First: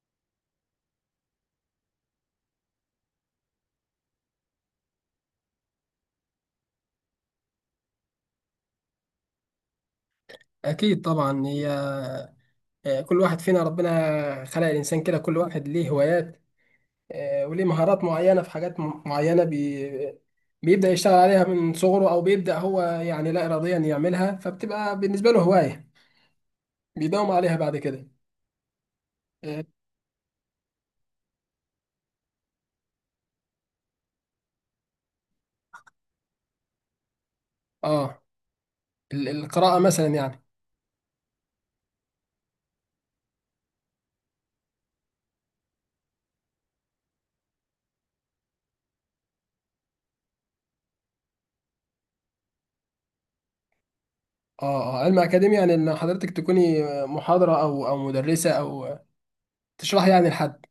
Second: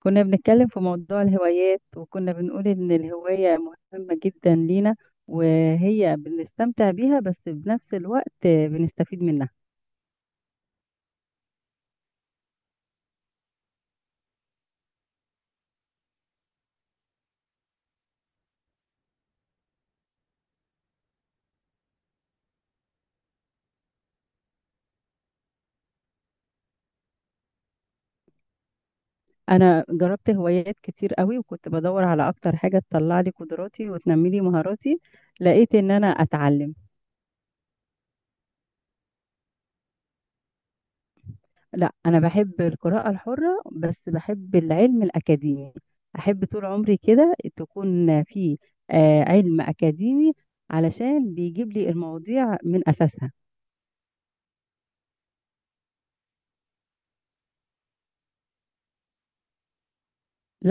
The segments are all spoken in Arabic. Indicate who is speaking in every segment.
Speaker 1: كنا بنتكلم في موضوع الهوايات وكنا بنقول إن الهواية مهمة جدا لينا، وهي بنستمتع بيها بس بنفس الوقت بنستفيد منها.
Speaker 2: أكيد طبعا هي. كل واحد فينا ربنا خلق الإنسان كده، كل واحد ليه هوايات. وليه مهارات معينة في حاجات معينة، بيبدأ يشتغل عليها من صغره، أو بيبدأ هو يعني لا إراديا يعملها، فبتبقى بالنسبة له هواية بيداوم عليها بعد كده. آه
Speaker 1: أنا جربت هوايات كتير قوي وكنت بدور على أكتر حاجة تطلع لي قدراتي وتنمي لي مهاراتي، لقيت إن أنا أتعلم.
Speaker 2: آه، القراءة مثلا يعني.
Speaker 1: لا، أنا بحب القراءة الحرة بس بحب العلم الأكاديمي، أحب طول عمري كده تكون في علم أكاديمي علشان بيجيب لي المواضيع من أساسها.
Speaker 2: آه علم أكاديمي يعني إن حضرتك تكوني محاضرة، أو مدرسة، أو تشرحي يعني لحد.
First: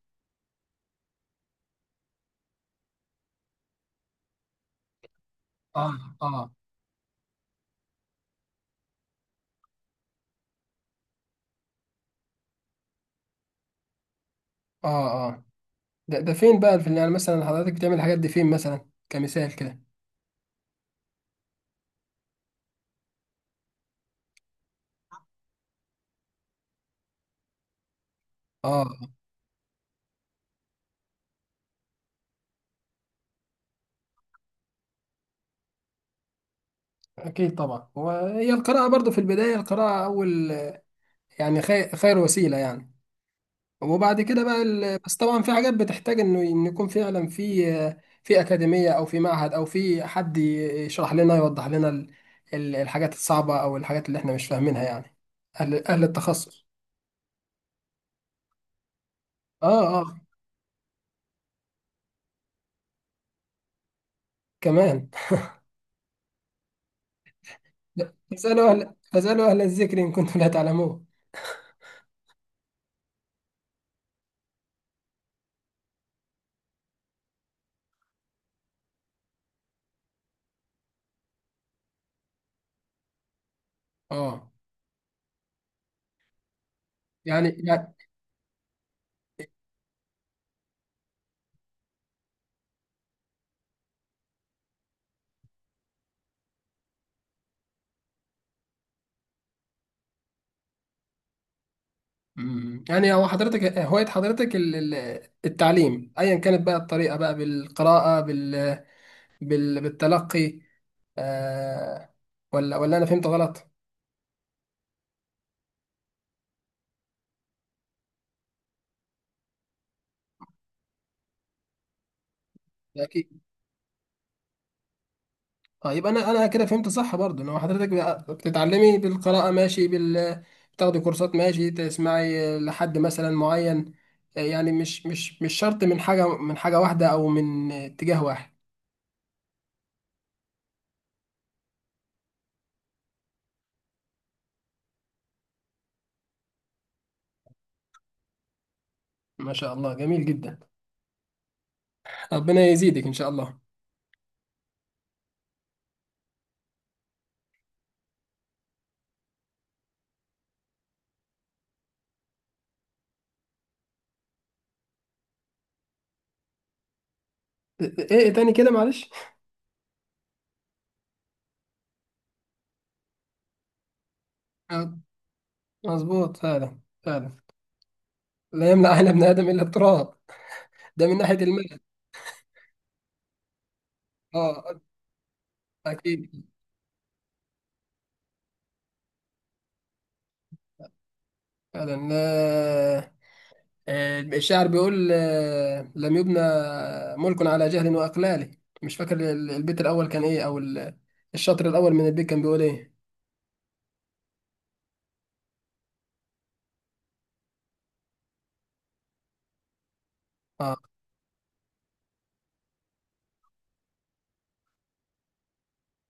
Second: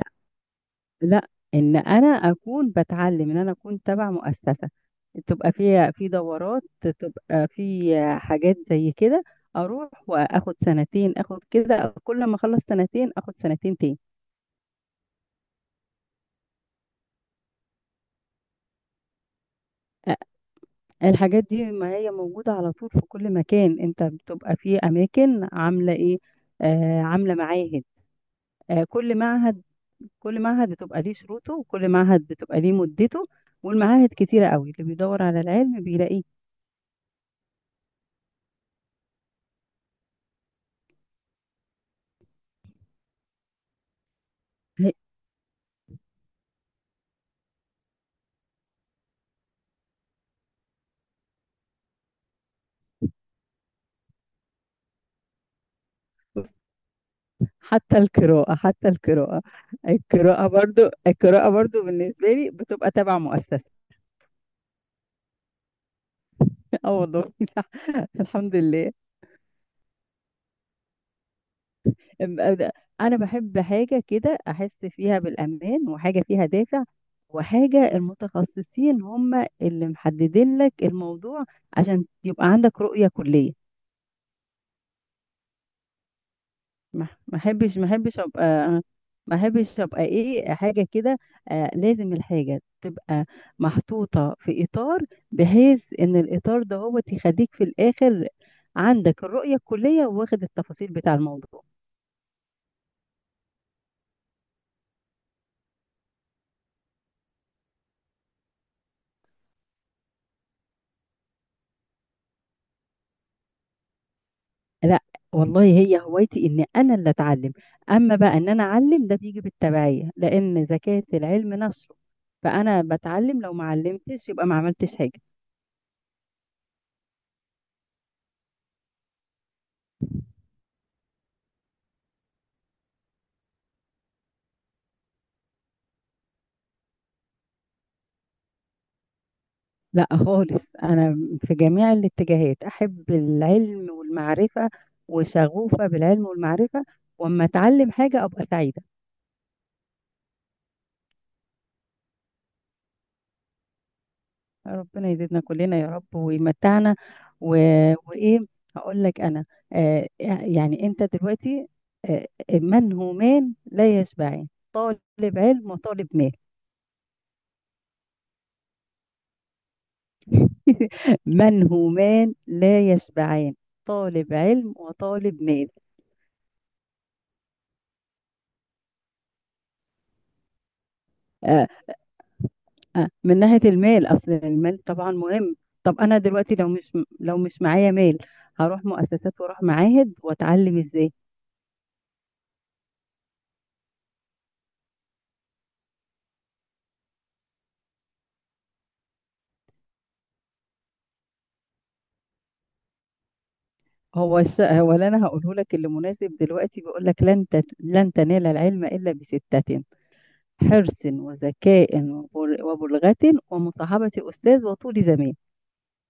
Speaker 1: لا، ان انا اكون بتعلم، ان انا اكون تبع مؤسسه تبقى فيها
Speaker 2: آه
Speaker 1: في
Speaker 2: آه
Speaker 1: دورات، تبقى في حاجات زي كده، اروح واخد سنتين، اخد كده كل ما اخلص سنتين اخد سنتين تاني.
Speaker 2: آه آه ده فين بقى، في يعني مثلا حضرتك بتعمل الحاجات دي فين مثلا، كمثال كده؟
Speaker 1: أ- الحاجات دي ما هي موجوده على طول في كل مكان، انت بتبقى في اماكن عامله ايه؟ آه، عامله معاهد. آه،
Speaker 2: اه،
Speaker 1: كل معهد بتبقى ليه شروطه وكل معهد بتبقى ليه مدته، والمعاهد كتيره قوي، اللي بيدور على العلم بيلاقيه.
Speaker 2: اكيد طبعا. وهي القراءه برضو في البدايه، القراءه اول يعني خير وسيله يعني. وبعد كده بقى بس طبعا في حاجات بتحتاج إن يكون فعلا في اكاديميه، او في معهد، او في حد يشرح لنا، يوضح لنا الحاجات الصعبه، او الحاجات اللي احنا مش فاهمينها يعني. اهل التخصص.
Speaker 1: حتى القراءة.
Speaker 2: اه اه
Speaker 1: القراءة برضو بالنسبة لي بتبقى تبع مؤسسة.
Speaker 2: كمان.
Speaker 1: اه، والله. الحمد لله.
Speaker 2: فاسالوا اهل الذكر ان كنتم لا تعلمون.
Speaker 1: أم- أنا بحب حاجة كده أحس فيها بالأمان، وحاجة فيها دافع، وحاجة المتخصصين هم اللي محددين لك الموضوع عشان يبقى عندك رؤية كلية.
Speaker 2: اه.
Speaker 1: ما ما
Speaker 2: يعني
Speaker 1: احبش ما
Speaker 2: يعني
Speaker 1: احبش ابقى ما احبش ابقى ايه حاجه كده، آه، لازم الحاجه تبقى محطوطه في اطار، بحيث ان الاطار ده هو يخليك في الاخر عندك الرؤيه الكليه واخد التفاصيل بتاع الموضوع.
Speaker 2: يعني هو حضرتك هواية حضرتك التعليم، أيا كانت بقى الطريقة بقى، بالقراءة، بالتلقي. آه... ولا أنا فهمت غلط؟
Speaker 1: لا، والله هي هوايتي ان انا اللي اتعلم، اما بقى ان انا اعلم ده بيجي بالتبعيه لان زكاه العلم نشره، فانا
Speaker 2: أكيد.
Speaker 1: بتعلم، لو ما علمتش يبقى ما عملتش حاجه.
Speaker 2: اه يبقى أنا كده فهمت صح برضه، إن هو حضرتك بقى بتتعلمي بالقراءة، ماشي، بتاخدي كورسات، ماشي، تسمعي لحد مثلا معين. يعني مش شرط من حاجة واحدة أو من اتجاه واحد.
Speaker 1: لا خالص، أنا في جميع الاتجاهات أحب العلم والمعرفة وشغوفة بالعلم والمعرفة، وأما أتعلم حاجة أبقى سعيدة.
Speaker 2: ما شاء الله، جميل جدا. ربنا يزيدك إن شاء الله.
Speaker 1: ربنا يزيدنا كلنا يا رب ويمتعنا و... وإيه، هقول لك أنا، آه آه، يعني أنت دلوقتي آه منهومان لا يشبعان، طالب علم وطالب مال.
Speaker 2: إيه تاني كده، معلش؟
Speaker 1: منهومان لا يشبعان، طالب علم وطالب مال.
Speaker 2: مظبوط، فعلا. لا يملأ عين ابن آدم إلا التراب، ده من ناحية
Speaker 1: آه،
Speaker 2: المال.
Speaker 1: من ناحية المال، أصل
Speaker 2: اه.
Speaker 1: المال طبعا مهم. طب أنا
Speaker 2: أكيد.
Speaker 1: دلوقتي لو مش معايا مال، هروح مؤسسات وأروح معاهد وأتعلم إزاي.
Speaker 2: فعلا. الشاعر بيقول لم يبنى ملك على جهل وإقلال. مش فاكر البيت الأول كان إيه، أو الشطر الأول من البيت كان بيقول إيه.
Speaker 1: هو اللي أنا هقوله لك اللي مناسب دلوقتي بيقول لك: لن تنال العلم إلا بستة،
Speaker 2: اه،
Speaker 1: حرص وذكاء وبلغة ومصاحبة أستاذ وطول زمان.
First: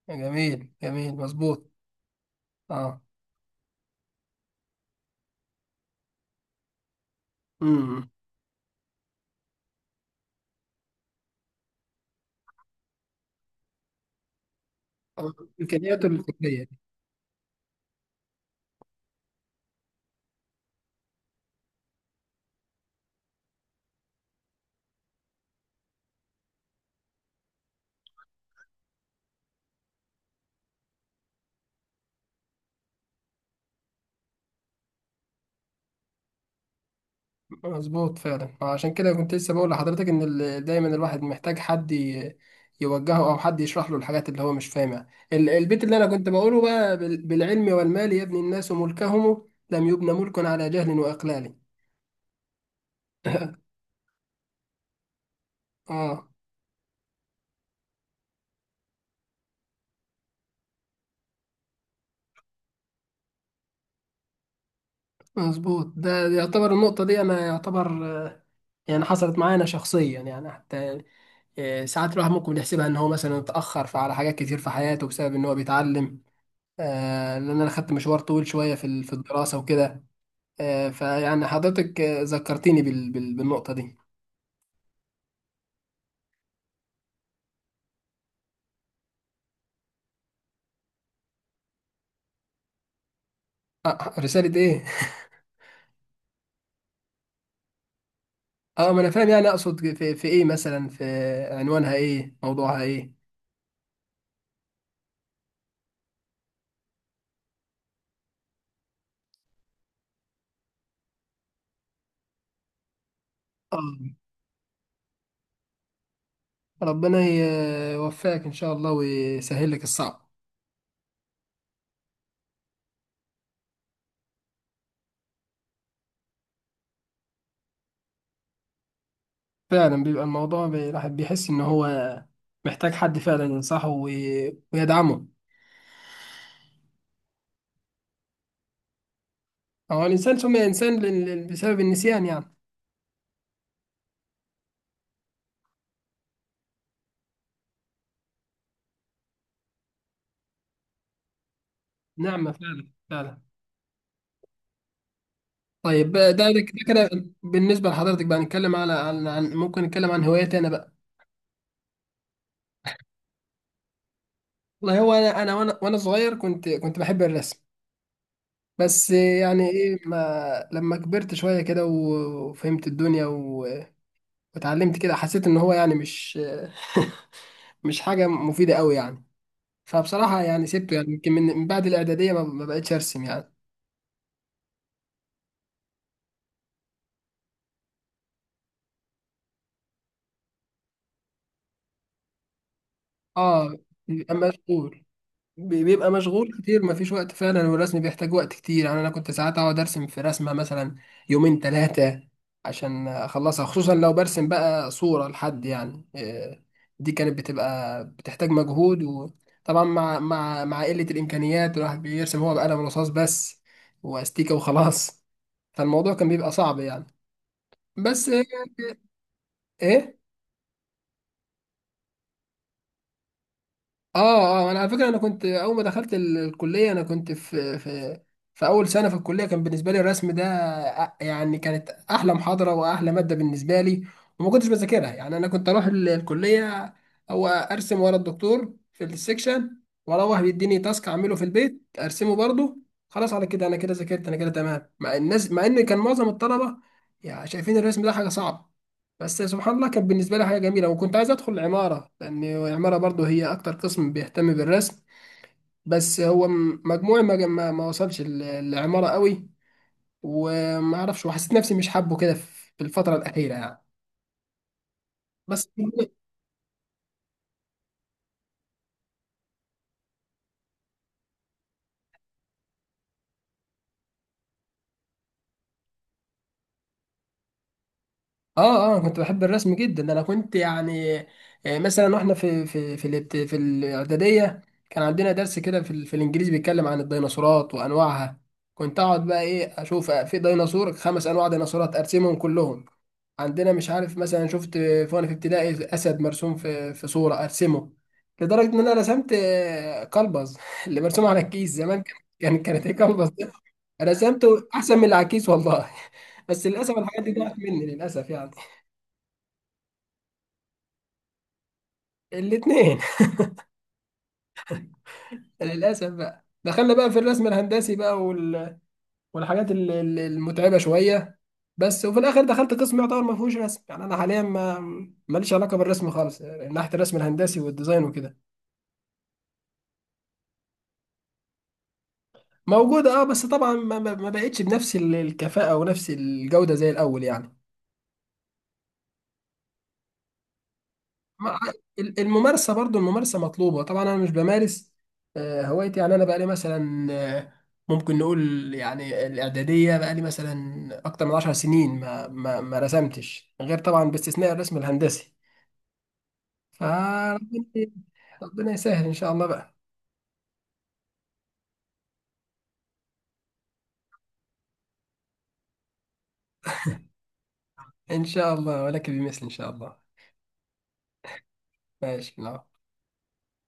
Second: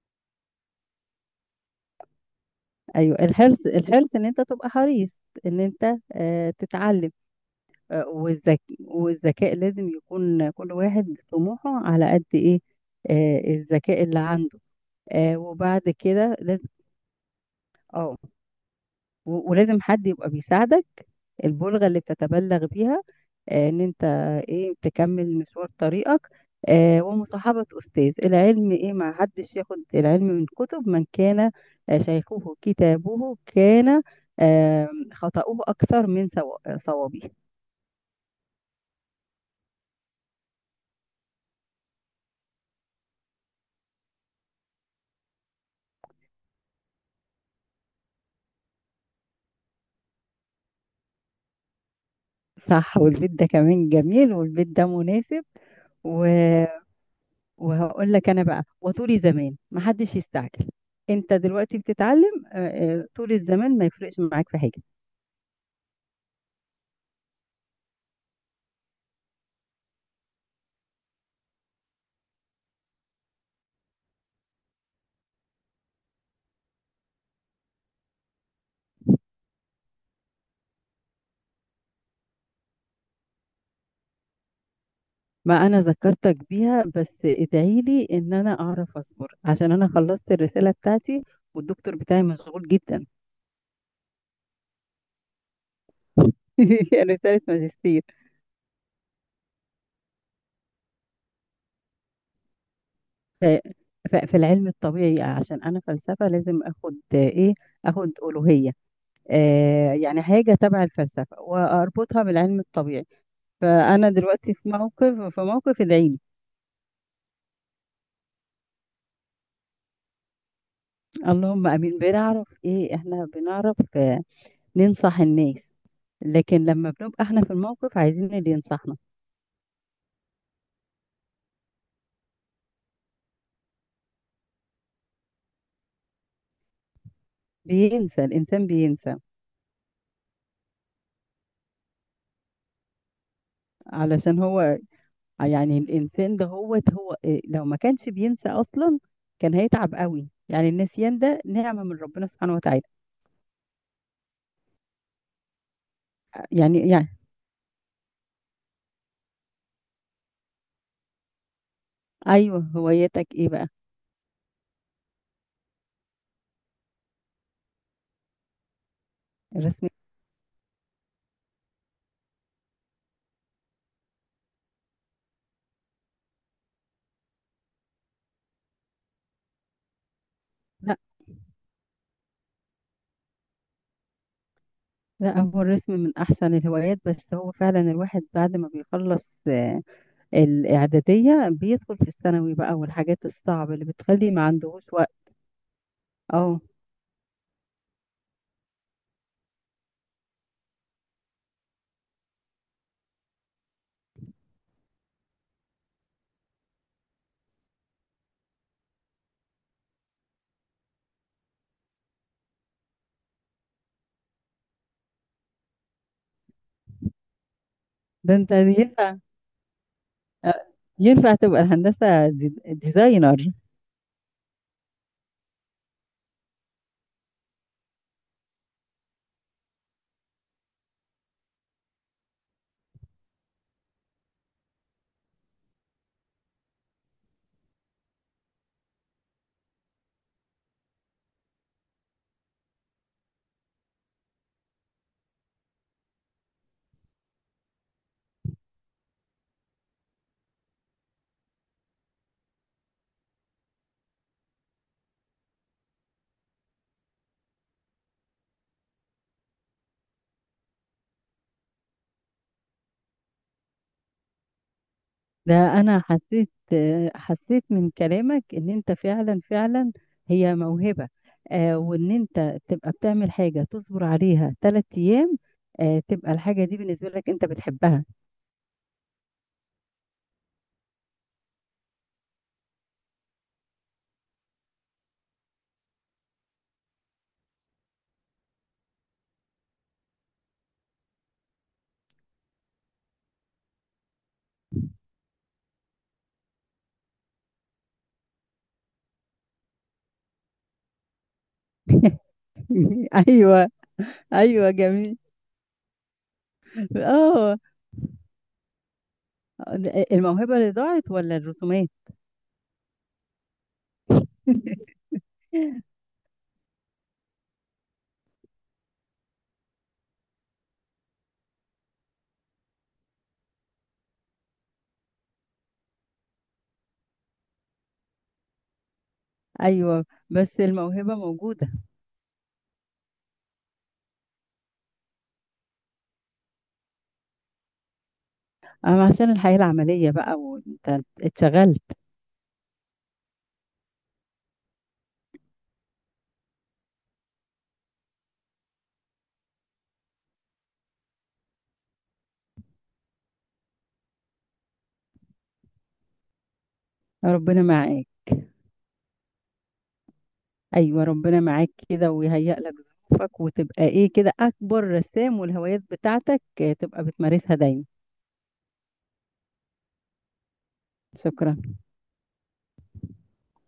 Speaker 2: جميل، مظبوط. اه.
Speaker 1: أيوه، الحرص إن أنت تبقى حريص إن أنت تتعلم.
Speaker 2: امم
Speaker 1: والذكاء لازم يكون كل واحد طموحه على قد ايه، الذكاء اللي عنده. وبعد
Speaker 2: الإمكانيات
Speaker 1: كده
Speaker 2: الفكرية.
Speaker 1: لازم، اه ولازم حد يبقى بيساعدك، البلغة اللي بتتبلغ بيها ان انت ايه تكمل مشوار طريقك. ومصاحبة أستاذ العلم ايه، ما حدش ياخد العلم من كتب، من كان شيخه كتابه كان خطأه أكثر من صوابه.
Speaker 2: مظبوط فعلا، عشان كده كنت لسه بقول لحضرتك ان دايما الواحد محتاج حد يوجهه، او حد يشرح له الحاجات اللي هو مش فاهمها. البيت اللي انا كنت بقوله بقى بالعلم والمال يبني الناس ملكهم، لم يبنى ملك على جهل واقلال.
Speaker 1: صح، والبيت ده كمان جميل، والبيت ده مناسب. و...
Speaker 2: اه.
Speaker 1: وهقول لك انا بقى، وطولي زمان محدش يستعجل، انت دلوقتي بتتعلم، طول الزمان ما يفرقش معاك في حاجه.
Speaker 2: مظبوط، ده يعتبر، النقطة دي انا يعتبر يعني حصلت معايا انا شخصيا يعني، حتى ساعات الواحد ممكن يحسبها ان هو مثلا اتأخر على حاجات كتير في حياته بسبب ان هو بيتعلم. لان انا خدت مشوار طويل شوية في الدراسة وكده. فيعني حضرتك ذكرتيني بالنقطة دي.
Speaker 1: ما انا ذكرتك بيها، بس ادعي لي ان انا اعرف اصبر عشان انا خلصت الرساله بتاعتي، والدكتور بتاعي مشغول جدا.
Speaker 2: رسالة ايه؟
Speaker 1: رساله ماجستير.
Speaker 2: اه، ما انا فاهم يعني، اقصد في ايه مثلا، في عنوانها ايه؟ موضوعها ايه؟
Speaker 1: ف... في العلم الطبيعي، عشان انا فلسفه لازم اخد ايه، اخد الوهيه، يعني حاجة تبع الفلسفة وأربطها بالعلم الطبيعي، فأنا
Speaker 2: اه.
Speaker 1: دلوقتي في موقف، ادعيلي.
Speaker 2: ربنا يوفقك ان شاء الله، ويسهل لك الصعب.
Speaker 1: اللهم آمين. بنعرف إيه، إحنا بنعرف ننصح الناس لكن لما بنبقى إحنا في الموقف عايزين اللي ينصحنا.
Speaker 2: فعلا، بيبقى الموضوع الواحد بيحس ان هو محتاج حد فعلا ينصحه ويدعمه.
Speaker 1: بينسى الإنسان، بينسى
Speaker 2: هو الانسان سمي انسان بسبب النسيان يعني.
Speaker 1: علشان هو، يعني الإنسان ده هو لو ما كانش بينسى أصلا كان هيتعب قوي، يعني النسيان ده نعمة من ربنا
Speaker 2: نعمة،
Speaker 1: سبحانه وتعالى.
Speaker 2: فعلا. طيب. ده ده
Speaker 1: يعني
Speaker 2: كده،
Speaker 1: يعني
Speaker 2: بالنسبة لحضرتك بقى نتكلم ممكن نتكلم عن هواياتي انا بقى؟
Speaker 1: أيوه، هوايتك إيه بقى؟
Speaker 2: والله هو انا انا وانا وانا صغير، كنت بحب الرسم. بس يعني
Speaker 1: الرسم؟
Speaker 2: ايه، ما لما كبرت شويه كده وفهمت الدنيا واتعلمت كده، حسيت ان هو يعني مش مش حاجه مفيده قوي يعني. فبصراحه يعني سبته يعني، يمكن من بعد الاعداديه ما بقتش ارسم يعني.
Speaker 1: لا، هو الرسم من أحسن الهوايات، بس هو فعلا الواحد بعد ما بيخلص الإعدادية بيدخل في الثانوي بقى والحاجات الصعبة
Speaker 2: اه،
Speaker 1: اللي بتخلي
Speaker 2: بيبقى
Speaker 1: ما عندهوش
Speaker 2: مشغول،
Speaker 1: وقت.
Speaker 2: بيبقى مشغول
Speaker 1: اه،
Speaker 2: كتير، مفيش وقت فعلا. والرسم بيحتاج وقت كتير يعني، انا كنت ساعات اقعد ارسم في رسمه مثلا يومين ثلاثه عشان اخلصها، خصوصا لو برسم بقى صوره لحد، يعني إيه، دي كانت بتبقى بتحتاج مجهود. وطبعا مع قله الامكانيات، الواحد بيرسم هو بقلم رصاص بس، واستيكه، وخلاص. فالموضوع كان بيبقى صعب يعني، بس.
Speaker 1: ده انت ينفع،
Speaker 2: ايه.
Speaker 1: آه، ينفع تبقى الهندسة ديزاينر.
Speaker 2: اه، اه، انا على فكره، انا كنت اول ما دخلت الكليه، انا كنت في اول سنه في الكليه كان بالنسبه لي الرسم ده يعني كانت احلى محاضره واحلى ماده بالنسبه لي. وما كنتش بذاكرها يعني، انا كنت اروح الكليه او ارسم ورا الدكتور في السكشن، واروح بيديني تاسك اعمله في البيت ارسمه برضه. خلاص، على كده انا كده ذاكرت، انا كده تمام مع الناس، مع ان كان معظم الطلبه يعني شايفين الرسم ده حاجه صعبه. بس سبحان الله كانت بالنسبة لي حاجة جميلة، وكنت عايز أدخل العمارة، لأن العمارة برضو هي أكتر قسم بيهتم بالرسم. بس هو مجموعي ما وصلش العمارة قوي، وما أعرفش، وحسيت نفسي مش حابه كده في الفترة الأخيرة يعني،
Speaker 1: ده
Speaker 2: بس.
Speaker 1: أنا حسيت، حسيت من كلامك إن أنت فعلا فعلا هي موهبة، وإن أنت تبقى بتعمل حاجة تصبر عليها 3 أيام، تبقى الحاجة دي بالنسبة لك أنت بتحبها.
Speaker 2: اه، اه، كنت بحب الرسم جدا، انا كنت يعني مثلا واحنا في في الاعداديه كان عندنا درس كده في الانجليزي بيتكلم عن الديناصورات وانواعها، كنت اقعد بقى، ايه، اشوف في ديناصور، خمس انواع ديناصورات، ارسمهم كلهم. عندنا مش عارف مثلا، شفت وانا في ابتدائي اسد مرسوم في صوره، ارسمه. لدرجه ان انا رسمت قلبز اللي مرسوم على الكيس زمان، كانت ايه قلبز ده.
Speaker 1: أيوه.
Speaker 2: رسمته
Speaker 1: ايوه،
Speaker 2: احسن من
Speaker 1: جميل.
Speaker 2: العكيس، والله. بس للاسف الحاجات دي ضاعت
Speaker 1: اه.
Speaker 2: مني للاسف يعني.
Speaker 1: الموهبة اللي ضاعت ولا الرسومات؟
Speaker 2: الاثنين. للاسف بقى، دخلنا بقى في الرسم الهندسي بقى والحاجات المتعبه شويه. بس، وفي الاخر دخلت قسم يعتبر ما فيهوش رسم يعني، انا حاليا ما ماليش علاقه بالرسم خالص يعني، ناحيه الرسم الهندسي والديزاين وكده.
Speaker 1: ايوه، بس الموهبة موجودة.
Speaker 2: موجوده، اه. بس طبعا ما بقتش بنفس الكفاءه ونفس الجوده زي الاول يعني.
Speaker 1: اما عشان الحياة العملية بقى وانت
Speaker 2: ما-
Speaker 1: اتشغلت.
Speaker 2: الممارسة برضو، الممارسة مطلوبة طبعا، أنا مش بمارس هوايتي يعني، أنا بقالي مثلا ممكن نقول يعني الإعدادية، بقالي مثلا أكتر من 10 سنين ما رسمتش، غير طبعا باستثناء الرسم الهندسي. فربنا
Speaker 1: ربنا معاك.
Speaker 2: ربنا يسهل إن شاء الله بقى.
Speaker 1: ايوه، ربنا معاك كده ويهيئ لك ظروفك، وتبقى ايه كده اكبر رسام، والهوايات بتاعتك تبقى بتمارسها دايما.
Speaker 2: إن شاء الله، ولك بمثل إن شاء الله.
Speaker 1: شكرا.
Speaker 2: ماشي، نعم.